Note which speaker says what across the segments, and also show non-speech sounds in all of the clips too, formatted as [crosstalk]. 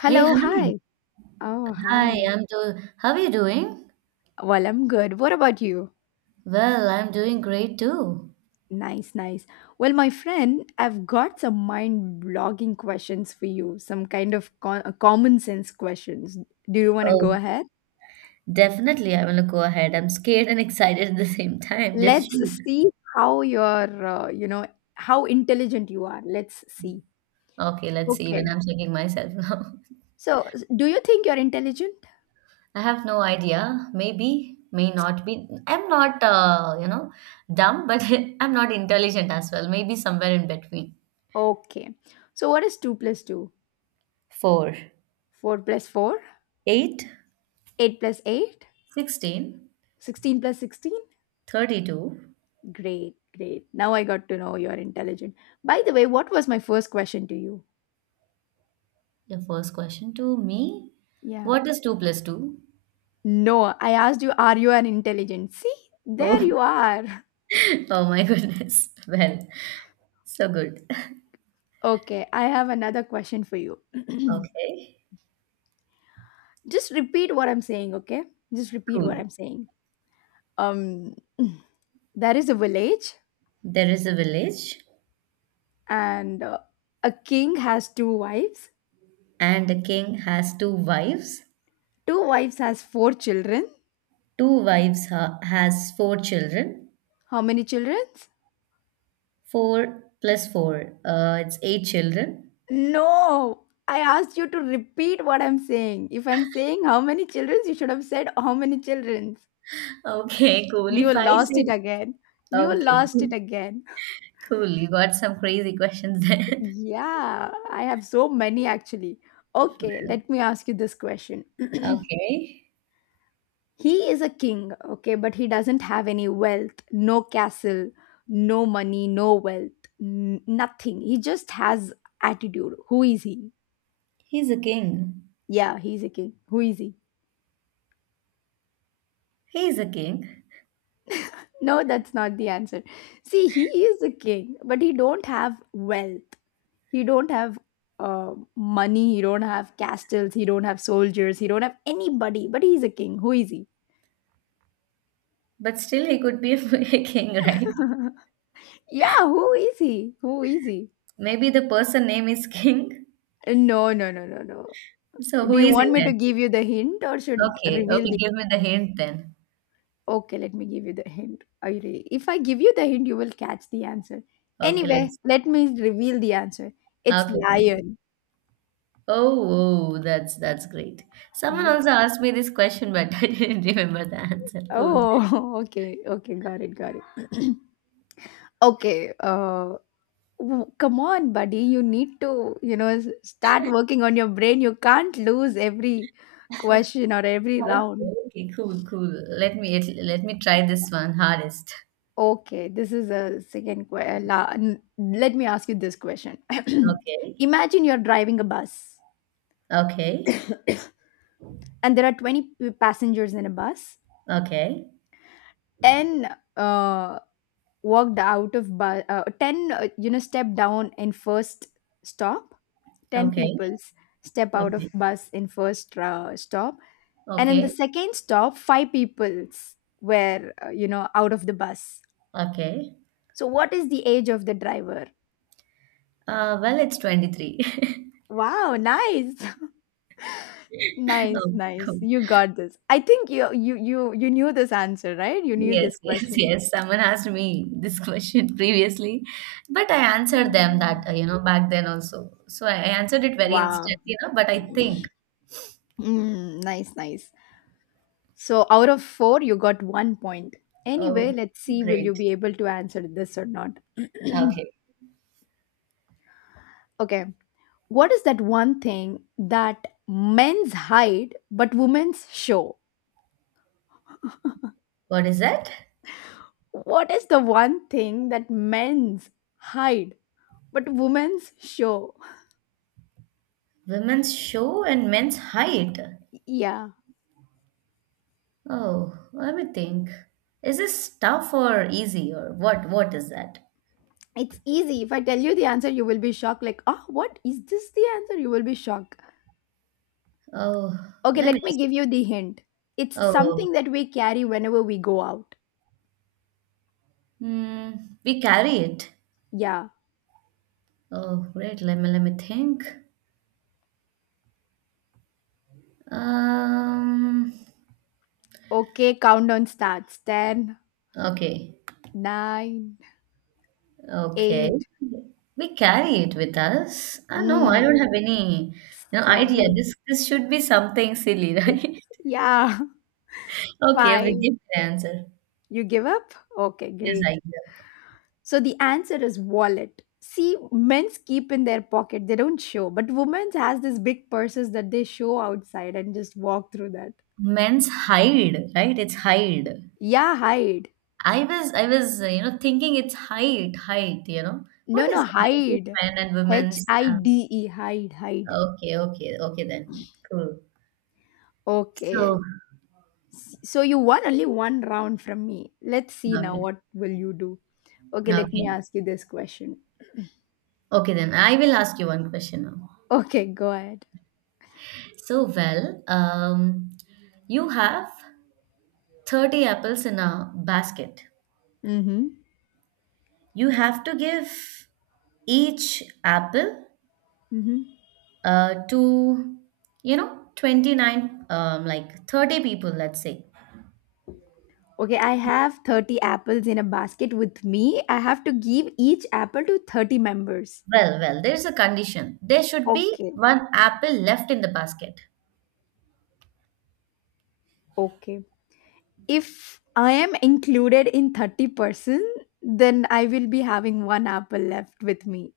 Speaker 1: Hey, hi.
Speaker 2: hi. Oh,
Speaker 1: Hi,
Speaker 2: hi.
Speaker 1: I'm do how are you doing?
Speaker 2: Well, I'm good. What about you?
Speaker 1: Well, I'm doing great too.
Speaker 2: Nice, nice. Well, my friend, I've got some mind blogging questions for you, some kind of common sense questions. Do you want to go
Speaker 1: Oh,
Speaker 2: ahead?
Speaker 1: definitely I want to go ahead. I'm scared and [laughs] excited at the same time. Just shoot.
Speaker 2: Let's see how you're, how intelligent you are. Let's see.
Speaker 1: Okay, let's see. Even
Speaker 2: Okay.
Speaker 1: I'm checking myself now.
Speaker 2: So, do you think you're intelligent?
Speaker 1: [laughs] I have no idea. Maybe, may not be. I'm not, dumb, but [laughs] I'm not intelligent as well. Maybe somewhere in between.
Speaker 2: Okay. So, what is 2 plus 2?
Speaker 1: Four.
Speaker 2: 4 plus 4?
Speaker 1: Sixteen.
Speaker 2: 8 plus 8?
Speaker 1: Thirty two 16.
Speaker 2: 16 plus 16?
Speaker 1: 32
Speaker 2: Great, great. Now I got to know you're intelligent. By the way, what was my first question to you?
Speaker 1: Your first question to me.
Speaker 2: Yeah.
Speaker 1: What is 2 plus 2?
Speaker 2: No, I asked you, are you an intelligent? See, there
Speaker 1: Oh,
Speaker 2: you are. [laughs]
Speaker 1: [laughs] Oh my goodness. [laughs] Well, so good.
Speaker 2: Okay, I have another question for you. [clears throat]
Speaker 1: Okay,
Speaker 2: Just repeat what I'm saying, okay? Just repeat
Speaker 1: cool.
Speaker 2: what I'm saying. Um, [clears throat] there is a village,
Speaker 1: There is a village,
Speaker 2: and a king has two wives.
Speaker 1: and the king has two wives.
Speaker 2: Two wives has four children.
Speaker 1: Two wives has four children.
Speaker 2: How many children?
Speaker 1: Four plus four, it's eight children.
Speaker 2: No, I asked you to repeat what I'm saying. If I'm saying how many children, you should have said how many children.
Speaker 1: Okay, [laughs] cool. If
Speaker 2: You
Speaker 1: I
Speaker 2: lost
Speaker 1: say,
Speaker 2: it again. You
Speaker 1: okay,
Speaker 2: lost it
Speaker 1: cool.
Speaker 2: again.
Speaker 1: Cool. You got some crazy questions there.
Speaker 2: Yeah, I have so many actually. Okay, let me ask you this question. [clears throat]
Speaker 1: [laughs] Okay,
Speaker 2: He is a king, okay, but he doesn't have any wealth, no castle, no money, no wealth, nothing. He just has attitude. Who is he?
Speaker 1: he's a king.
Speaker 2: Yeah, he's a king. Who is he?
Speaker 1: He's a king,
Speaker 2: No, that's not the answer. See, he is a king, but he don't have wealth. He don't have money. He don't have castles. He don't have soldiers. He don't have anybody. But he's a king. Who is he?
Speaker 1: but still he could be [laughs] a king, right?
Speaker 2: Yeah, who is he? Who is he?
Speaker 1: Maybe the person name is King.
Speaker 2: No, no, no, no, no.
Speaker 1: So who
Speaker 2: Do you
Speaker 1: is he?
Speaker 2: want me to give you the hint or should
Speaker 1: Okay,
Speaker 2: reveal
Speaker 1: okay,
Speaker 2: the?
Speaker 1: give me the hint then.
Speaker 2: Okay, let me give you the hint. Are you ready? If I give you the hint, you will catch the answer.
Speaker 1: Okay,
Speaker 2: Anyway,
Speaker 1: let's.
Speaker 2: let me reveal the answer. It's
Speaker 1: Okay then.
Speaker 2: lion.
Speaker 1: Oh, oh, that's great. Someone
Speaker 2: Yes.
Speaker 1: also asked me this question, but [laughs] I didn't remember the answer. Cool.
Speaker 2: Oh, [laughs] okay, okay, got it, got it. [clears throat] Okay, come on, buddy, you need to, start working on your brain. You can't lose every question or every round.
Speaker 1: Okay, okay, cool, cool. Let me try this one hardest.
Speaker 2: Okay, this is a second question. Let me ask you this question. [clears throat]
Speaker 1: Okay,
Speaker 2: Imagine you're driving a bus
Speaker 1: okay,
Speaker 2: and there are 20 passengers in a bus.
Speaker 1: okay,
Speaker 2: Ten uh, walked out of bus, 10, step down in first stop. 10
Speaker 1: okay,
Speaker 2: peoples step out of
Speaker 1: okay,
Speaker 2: bus in first stop, and in the
Speaker 1: okay,
Speaker 2: second stop 5 peoples were out of the bus.
Speaker 1: okay.
Speaker 2: So what is the age of the driver?
Speaker 1: Well, it's 23. [laughs]
Speaker 2: Wow, nice. [laughs]
Speaker 1: Okay,
Speaker 2: Nice, nice,
Speaker 1: cool.
Speaker 2: you got this. I think you knew this answer, right? You knew this
Speaker 1: Yes, [laughs] yes,
Speaker 2: question.
Speaker 1: yes. Someone asked me this question [laughs] previously, but I answered them that,
Speaker 2: Mm.
Speaker 1: back then also. So I answered it very instantly,
Speaker 2: Wow.
Speaker 1: but I think,
Speaker 2: Mm, nice, nice. So out of 4 you got 1 point.
Speaker 1: oh,
Speaker 2: Anyway, let's see, will
Speaker 1: great.
Speaker 2: you be able to answer this or not? [clears throat]
Speaker 1: Okay.
Speaker 2: Okay. What is that one thing that men's hide but women's show?
Speaker 1: What is that?
Speaker 2: What is the one thing that men's hide but women's show?
Speaker 1: Women's show and men's height.
Speaker 2: Yeah,
Speaker 1: Oh, let me think. Is this tough or easy or what? What is that?
Speaker 2: it's easy. If I tell you the answer, you will be shocked. Like, oh, what is this the answer? You will be shocked.
Speaker 1: Oh,
Speaker 2: Okay,
Speaker 1: let me
Speaker 2: let me
Speaker 1: just.
Speaker 2: give you the hint. It's
Speaker 1: Oh,
Speaker 2: something that we carry whenever we go out.
Speaker 1: hmm, we carry it.
Speaker 2: Yeah.
Speaker 1: Oh, great. Let me think. Um.
Speaker 2: Okay, countdown starts. 10,
Speaker 1: Okay,
Speaker 2: nine,
Speaker 1: okay.
Speaker 2: 8,
Speaker 1: We carry it with us. Ah, no, I don't
Speaker 2: mm,
Speaker 1: have any, idea.
Speaker 2: 7,
Speaker 1: This should be something silly, [laughs]
Speaker 2: 6.
Speaker 1: right?
Speaker 2: Yeah.
Speaker 1: Okay, we
Speaker 2: Fine.
Speaker 1: give the answer.
Speaker 2: You give up? Okay,
Speaker 1: Yes, I
Speaker 2: great.
Speaker 1: give.
Speaker 2: So the answer is wallet. See, men's keep in their pocket, they don't show, but women's has this big purses that they show outside and just walk through that.
Speaker 1: Men's hide, right? It's hide.
Speaker 2: Yeah, hide.
Speaker 1: I was thinking it's height, height. What
Speaker 2: No,
Speaker 1: is
Speaker 2: no,
Speaker 1: the height of
Speaker 2: hide.
Speaker 1: men and
Speaker 2: H
Speaker 1: women's?
Speaker 2: I D E, hide, hide.
Speaker 1: Okay, okay, okay then. Cool.
Speaker 2: Okay.
Speaker 1: So
Speaker 2: So you won only one round from me. Let's see now
Speaker 1: okay,
Speaker 2: what will you do. Okay, let
Speaker 1: okay,
Speaker 2: me ask you this question.
Speaker 1: okay then. I will ask you one question now.
Speaker 2: Okay, go ahead.
Speaker 1: So, well, you have 30 apples in a basket.
Speaker 2: Mm-hmm.
Speaker 1: You have to give each apple
Speaker 2: Mm-hmm.
Speaker 1: to, 29, like 30 people, let's say.
Speaker 2: Okay, I have 30 apples in a basket with me. I have to give each apple to 30 members.
Speaker 1: Well, there's a condition. There should be
Speaker 2: Okay.
Speaker 1: one apple left in the basket.
Speaker 2: Okay. If I am included in 30 person, then I will be having one apple left with me.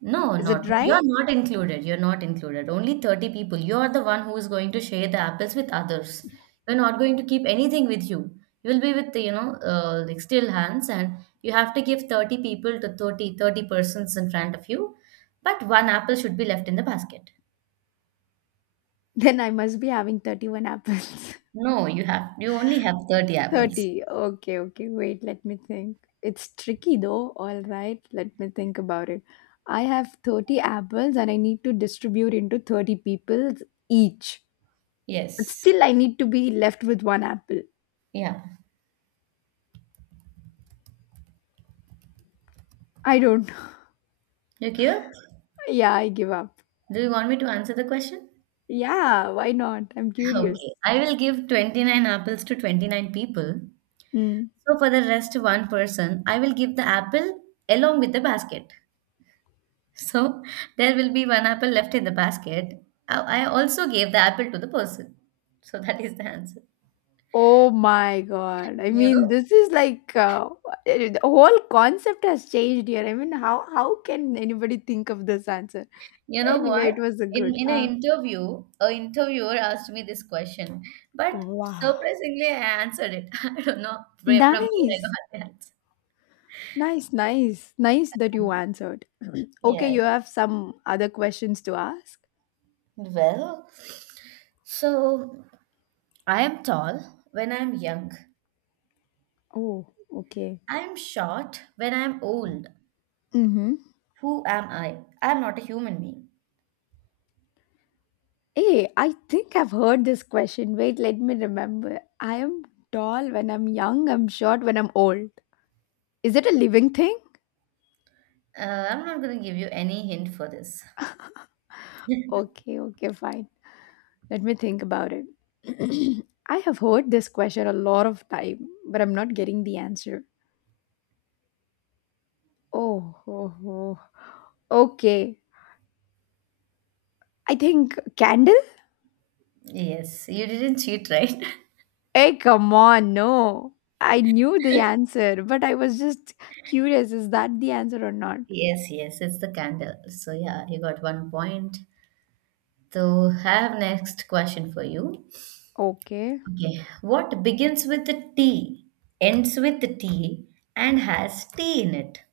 Speaker 1: No,
Speaker 2: Is
Speaker 1: not
Speaker 2: it right?
Speaker 1: you're not included. You're not included. Only 30 people. You're the one who is going to share the apples with others. You are not going to keep anything with you. You will be with, like still hands, and you have to give 30 people to thirty persons in front of you. But one apple should be left in the basket.
Speaker 2: [laughs] Then I must be having 31 apples.
Speaker 1: No, you only have 30
Speaker 2: [laughs]
Speaker 1: apples.
Speaker 2: 30. Okay, okay. Wait, let me think. It's tricky though. All right, let me think about it. I have 30 apples and I need to distribute into 30 people each. But
Speaker 1: Yes.
Speaker 2: still, I need to be left with one apple.
Speaker 1: Yeah.
Speaker 2: I don't know. [laughs]
Speaker 1: You give up?
Speaker 2: Yeah, I give up.
Speaker 1: Do you want me to answer the question? [laughs]
Speaker 2: Yeah, why not? I'm curious.
Speaker 1: Okay. I will give 29 apples to 29 people.
Speaker 2: Hmm.
Speaker 1: So for the rest one person, I will give the apple along with the basket. [laughs] So there will be one apple left in the basket. I also gave the apple to the person. So [laughs] that is the answer.
Speaker 2: Oh my god. I
Speaker 1: You know,
Speaker 2: mean, this is like the whole concept has changed here. I mean, how can anybody think of this answer?
Speaker 1: you know
Speaker 2: Anyway,
Speaker 1: what?
Speaker 2: it was a
Speaker 1: In
Speaker 2: good.
Speaker 1: in an interview, a interviewer asked me this question, but
Speaker 2: Wow.
Speaker 1: surprisingly, I answered it. [laughs] I don't know where from where I
Speaker 2: Nice.
Speaker 1: got the answer.
Speaker 2: Nice, nice. Nice that you answered. [clears throat] Okay,
Speaker 1: Yeah.
Speaker 2: you have some other questions to ask?
Speaker 1: Well, so I am tall when I'm young.
Speaker 2: Oh, okay.
Speaker 1: I'm short when I'm old.
Speaker 2: Mhm.
Speaker 1: Who am I? I'm not a human being.
Speaker 2: Hey, I think I've heard this question. Wait, let me remember. I am tall when I'm young, I'm short when I'm old. Is it a living thing?
Speaker 1: I'm not going to give you any hint for this. [laughs]
Speaker 2: Okay, okay, fine. Let me think about it. [clears throat] I have heard this question a lot of time, but I'm not getting the answer. Oh, oh, oh. Okay. I think candle?
Speaker 1: Yes, you didn't cheat, right? [laughs]
Speaker 2: Hey, come on, no. I knew the answer, but I was just curious, is that the answer or not?
Speaker 1: Yes, yes, it's the candle. So, yeah, you got one point. So, I have next question for you.
Speaker 2: Okay.
Speaker 1: Okay, what begins with the T, ends with the T, and has T in it?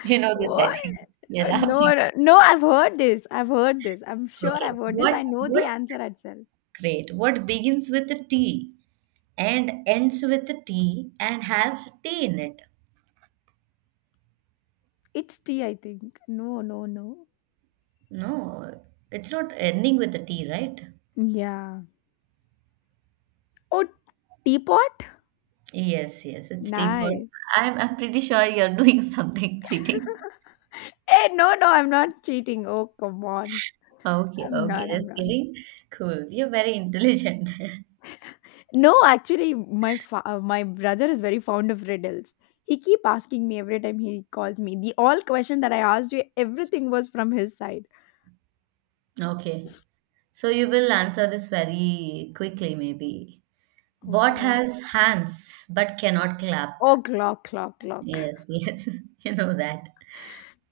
Speaker 1: You know this, I
Speaker 2: What?
Speaker 1: think. You're laughing.
Speaker 2: No, no, no, I've heard this. I've heard this. I'm sure
Speaker 1: Okay,
Speaker 2: I've heard this. I know
Speaker 1: what,
Speaker 2: the answer itself.
Speaker 1: great. What begins with the T and ends with the T and has T in it?
Speaker 2: It's tea, I think. No, no, no.
Speaker 1: No, it's not ending with a T, right?
Speaker 2: Yeah. Oh, teapot?
Speaker 1: Yes, yes, it's T, but
Speaker 2: Nice.
Speaker 1: I'm pretty sure you're doing [laughs] something cheating.
Speaker 2: Hey, no, no, I'm not cheating. Oh, come on.
Speaker 1: Okay, okay,
Speaker 2: I'm
Speaker 1: just
Speaker 2: not.
Speaker 1: kidding. Cool. You're very intelligent. [laughs]
Speaker 2: No, actually, my brother is very fond of riddles. He keep asking me every time he calls me. The all question that I asked you, everything was from his side.
Speaker 1: Okay. So you will answer this very quickly, maybe. What
Speaker 2: Okay.
Speaker 1: has hands but cannot clap?
Speaker 2: Oh, clock, clock, clock.
Speaker 1: Yes, [laughs] yes, you know that.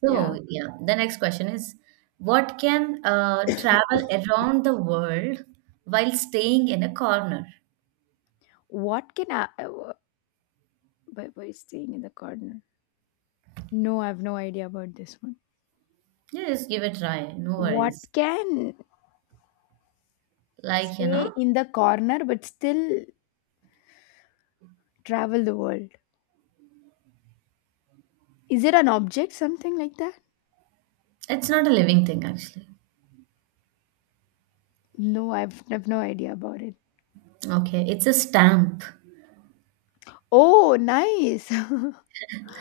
Speaker 2: Yeah.
Speaker 1: So, yeah, the next question is what can travel around the world while staying in a corner?
Speaker 2: What can I? By staying in the corner. No, I have no idea about this one.
Speaker 1: Yeah, just give it a try. No
Speaker 2: What
Speaker 1: worries.
Speaker 2: can
Speaker 1: Like,
Speaker 2: stay in the corner but still travel the world? Is it an object, something like that?
Speaker 1: it's not a living thing actually.
Speaker 2: No, I've no idea about it.
Speaker 1: Okay, it's a stamp. [laughs]
Speaker 2: Oh, nice.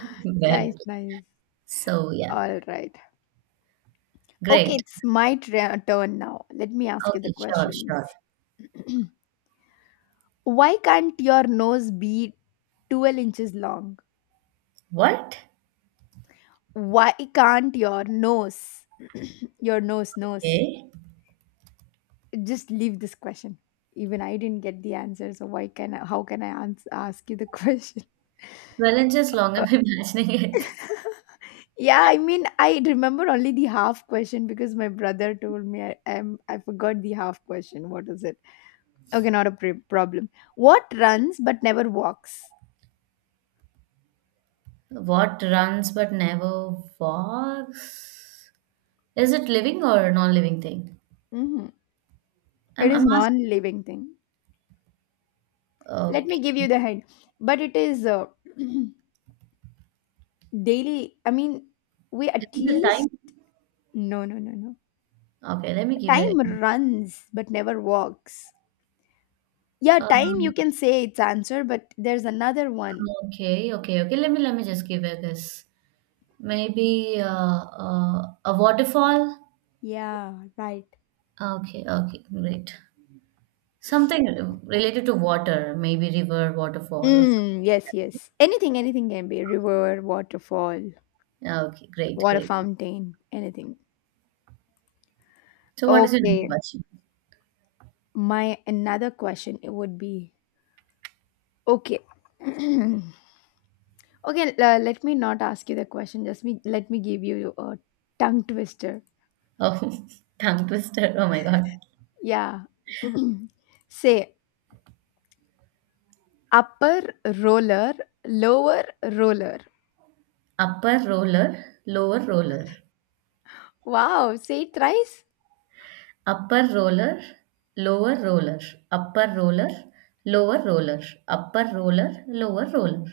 Speaker 2: [laughs]
Speaker 1: Well,
Speaker 2: Nice, nice.
Speaker 1: so yeah,
Speaker 2: All right. Okay,
Speaker 1: great.
Speaker 2: it's my turn now. Let me ask you the
Speaker 1: Okay, sure,
Speaker 2: questions.
Speaker 1: sure.
Speaker 2: [clears throat] Why can't your nose be 12 inches long?
Speaker 1: What?
Speaker 2: Why can't your nose, your nose, nose,
Speaker 1: Okay.
Speaker 2: just leave this question. Even I didn't get the answer, so how can I ask you the [laughs] question?
Speaker 1: Well, it's just long I'm [laughs] imagining it.
Speaker 2: Yeah, I mean, I remember only the half question because my brother told me. I forgot the half question. What is it? Okay, not a problem. What runs but never walks?
Speaker 1: What runs but never walks? Is it living or non-living thing?
Speaker 2: Hmm.
Speaker 1: I'm,
Speaker 2: It
Speaker 1: I'm
Speaker 2: is
Speaker 1: asking.
Speaker 2: non-living thing. Let
Speaker 1: Okay.
Speaker 2: me give you the hint. But it is [clears throat] daily, I mean, we
Speaker 1: Is
Speaker 2: at
Speaker 1: it the time?
Speaker 2: least. No, no, no, no.
Speaker 1: Okay, let me give it.
Speaker 2: Time runs but never walks. Yeah, time you
Speaker 1: Um,
Speaker 2: can say its answer, but there's another one.
Speaker 1: okay, okay, okay. Let me just give it this. Maybe a waterfall?
Speaker 2: Yeah, right.
Speaker 1: Okay, okay, great. Something related to water, maybe river, waterfall, or.
Speaker 2: Mm, yes, yes. Anything, anything can be river, waterfall,
Speaker 1: Okay, great,
Speaker 2: water
Speaker 1: great.
Speaker 2: fountain, anything.
Speaker 1: So, what is your next
Speaker 2: Okay.
Speaker 1: question?
Speaker 2: My another question it would be okay. [clears throat] Okay, let me not ask you the question. Let me give you a tongue twister.
Speaker 1: Oh, [laughs] tongue twister. Oh my God.
Speaker 2: Yeah. [clears throat] Say upper roller, lower roller.
Speaker 1: Upper roller, lower roller.
Speaker 2: Wow, say it thrice.
Speaker 1: Upper roller, lower roller. Upper roller, lower roller. Upper roller, lower roller.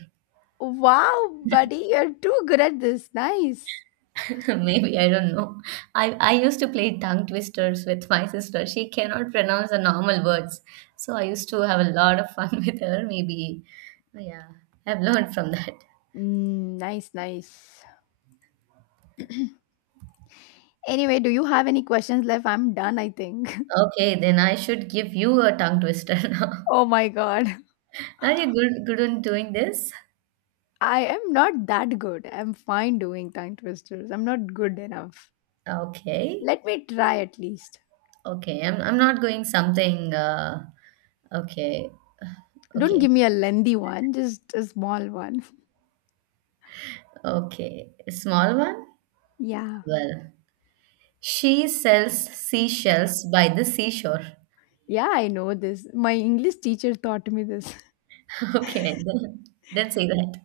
Speaker 2: Wow, buddy, you're too good at this. Nice.
Speaker 1: [laughs] Maybe, I don't know. I used to play tongue twisters with my sister. She cannot pronounce the normal words. So I used to have a lot of fun [laughs] with her. Maybe, yeah, I've learned from that.
Speaker 2: Mm, nice, nice. Anyway, do you have any questions left? I'm done, I think. [laughs]
Speaker 1: Okay, then I should give you a tongue twister [laughs] now.
Speaker 2: Oh my god.
Speaker 1: Are you good on doing this?
Speaker 2: I am not that good. I'm fine doing tongue twisters. I'm not good enough.
Speaker 1: Okay.
Speaker 2: Let me try at least.
Speaker 1: Okay, I'm not going something. Okay,
Speaker 2: Don't
Speaker 1: okay,
Speaker 2: give me a lengthy one, just a small one.
Speaker 1: okay. Small one?
Speaker 2: [laughs] Yeah.
Speaker 1: Well, she sells seashells by the seashore.
Speaker 2: Yeah, I know this. My English teacher taught me this.
Speaker 1: Okay, then, say that.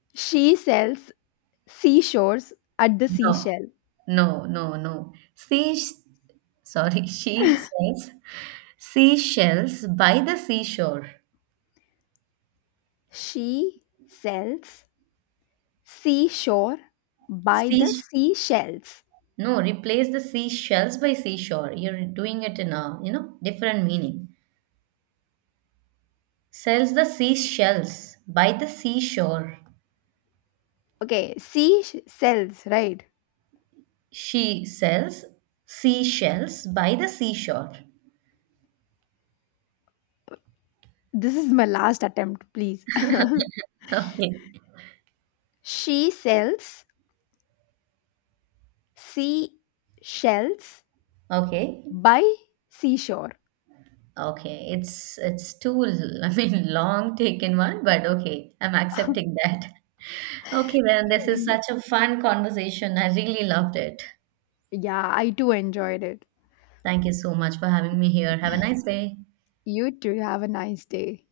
Speaker 2: [laughs] She sells seashores at the
Speaker 1: No,
Speaker 2: seashell.
Speaker 1: no, no, no. She says seashells by the seashore.
Speaker 2: She sells seashore by
Speaker 1: Sea,
Speaker 2: the seashells.
Speaker 1: no, replace the seashells by seashore. You're doing it in a, different meaning. Sells the seashells by the seashore.
Speaker 2: Okay, seashells, right?
Speaker 1: She sells seashells by the seashore. [laughs]
Speaker 2: This is my last attempt, please. [laughs]
Speaker 1: Okay,
Speaker 2: She sells seashells
Speaker 1: okay.
Speaker 2: by seashore.
Speaker 1: Okay, it's too [laughs] I mean long taken one, but okay, I'm accepting that. [laughs] Okay, then this is
Speaker 2: And
Speaker 1: such a fun conversation. I really loved it.
Speaker 2: yeah, I too enjoyed it.
Speaker 1: Thank you so much for having me here. Have a nice day.
Speaker 2: You too have a nice day.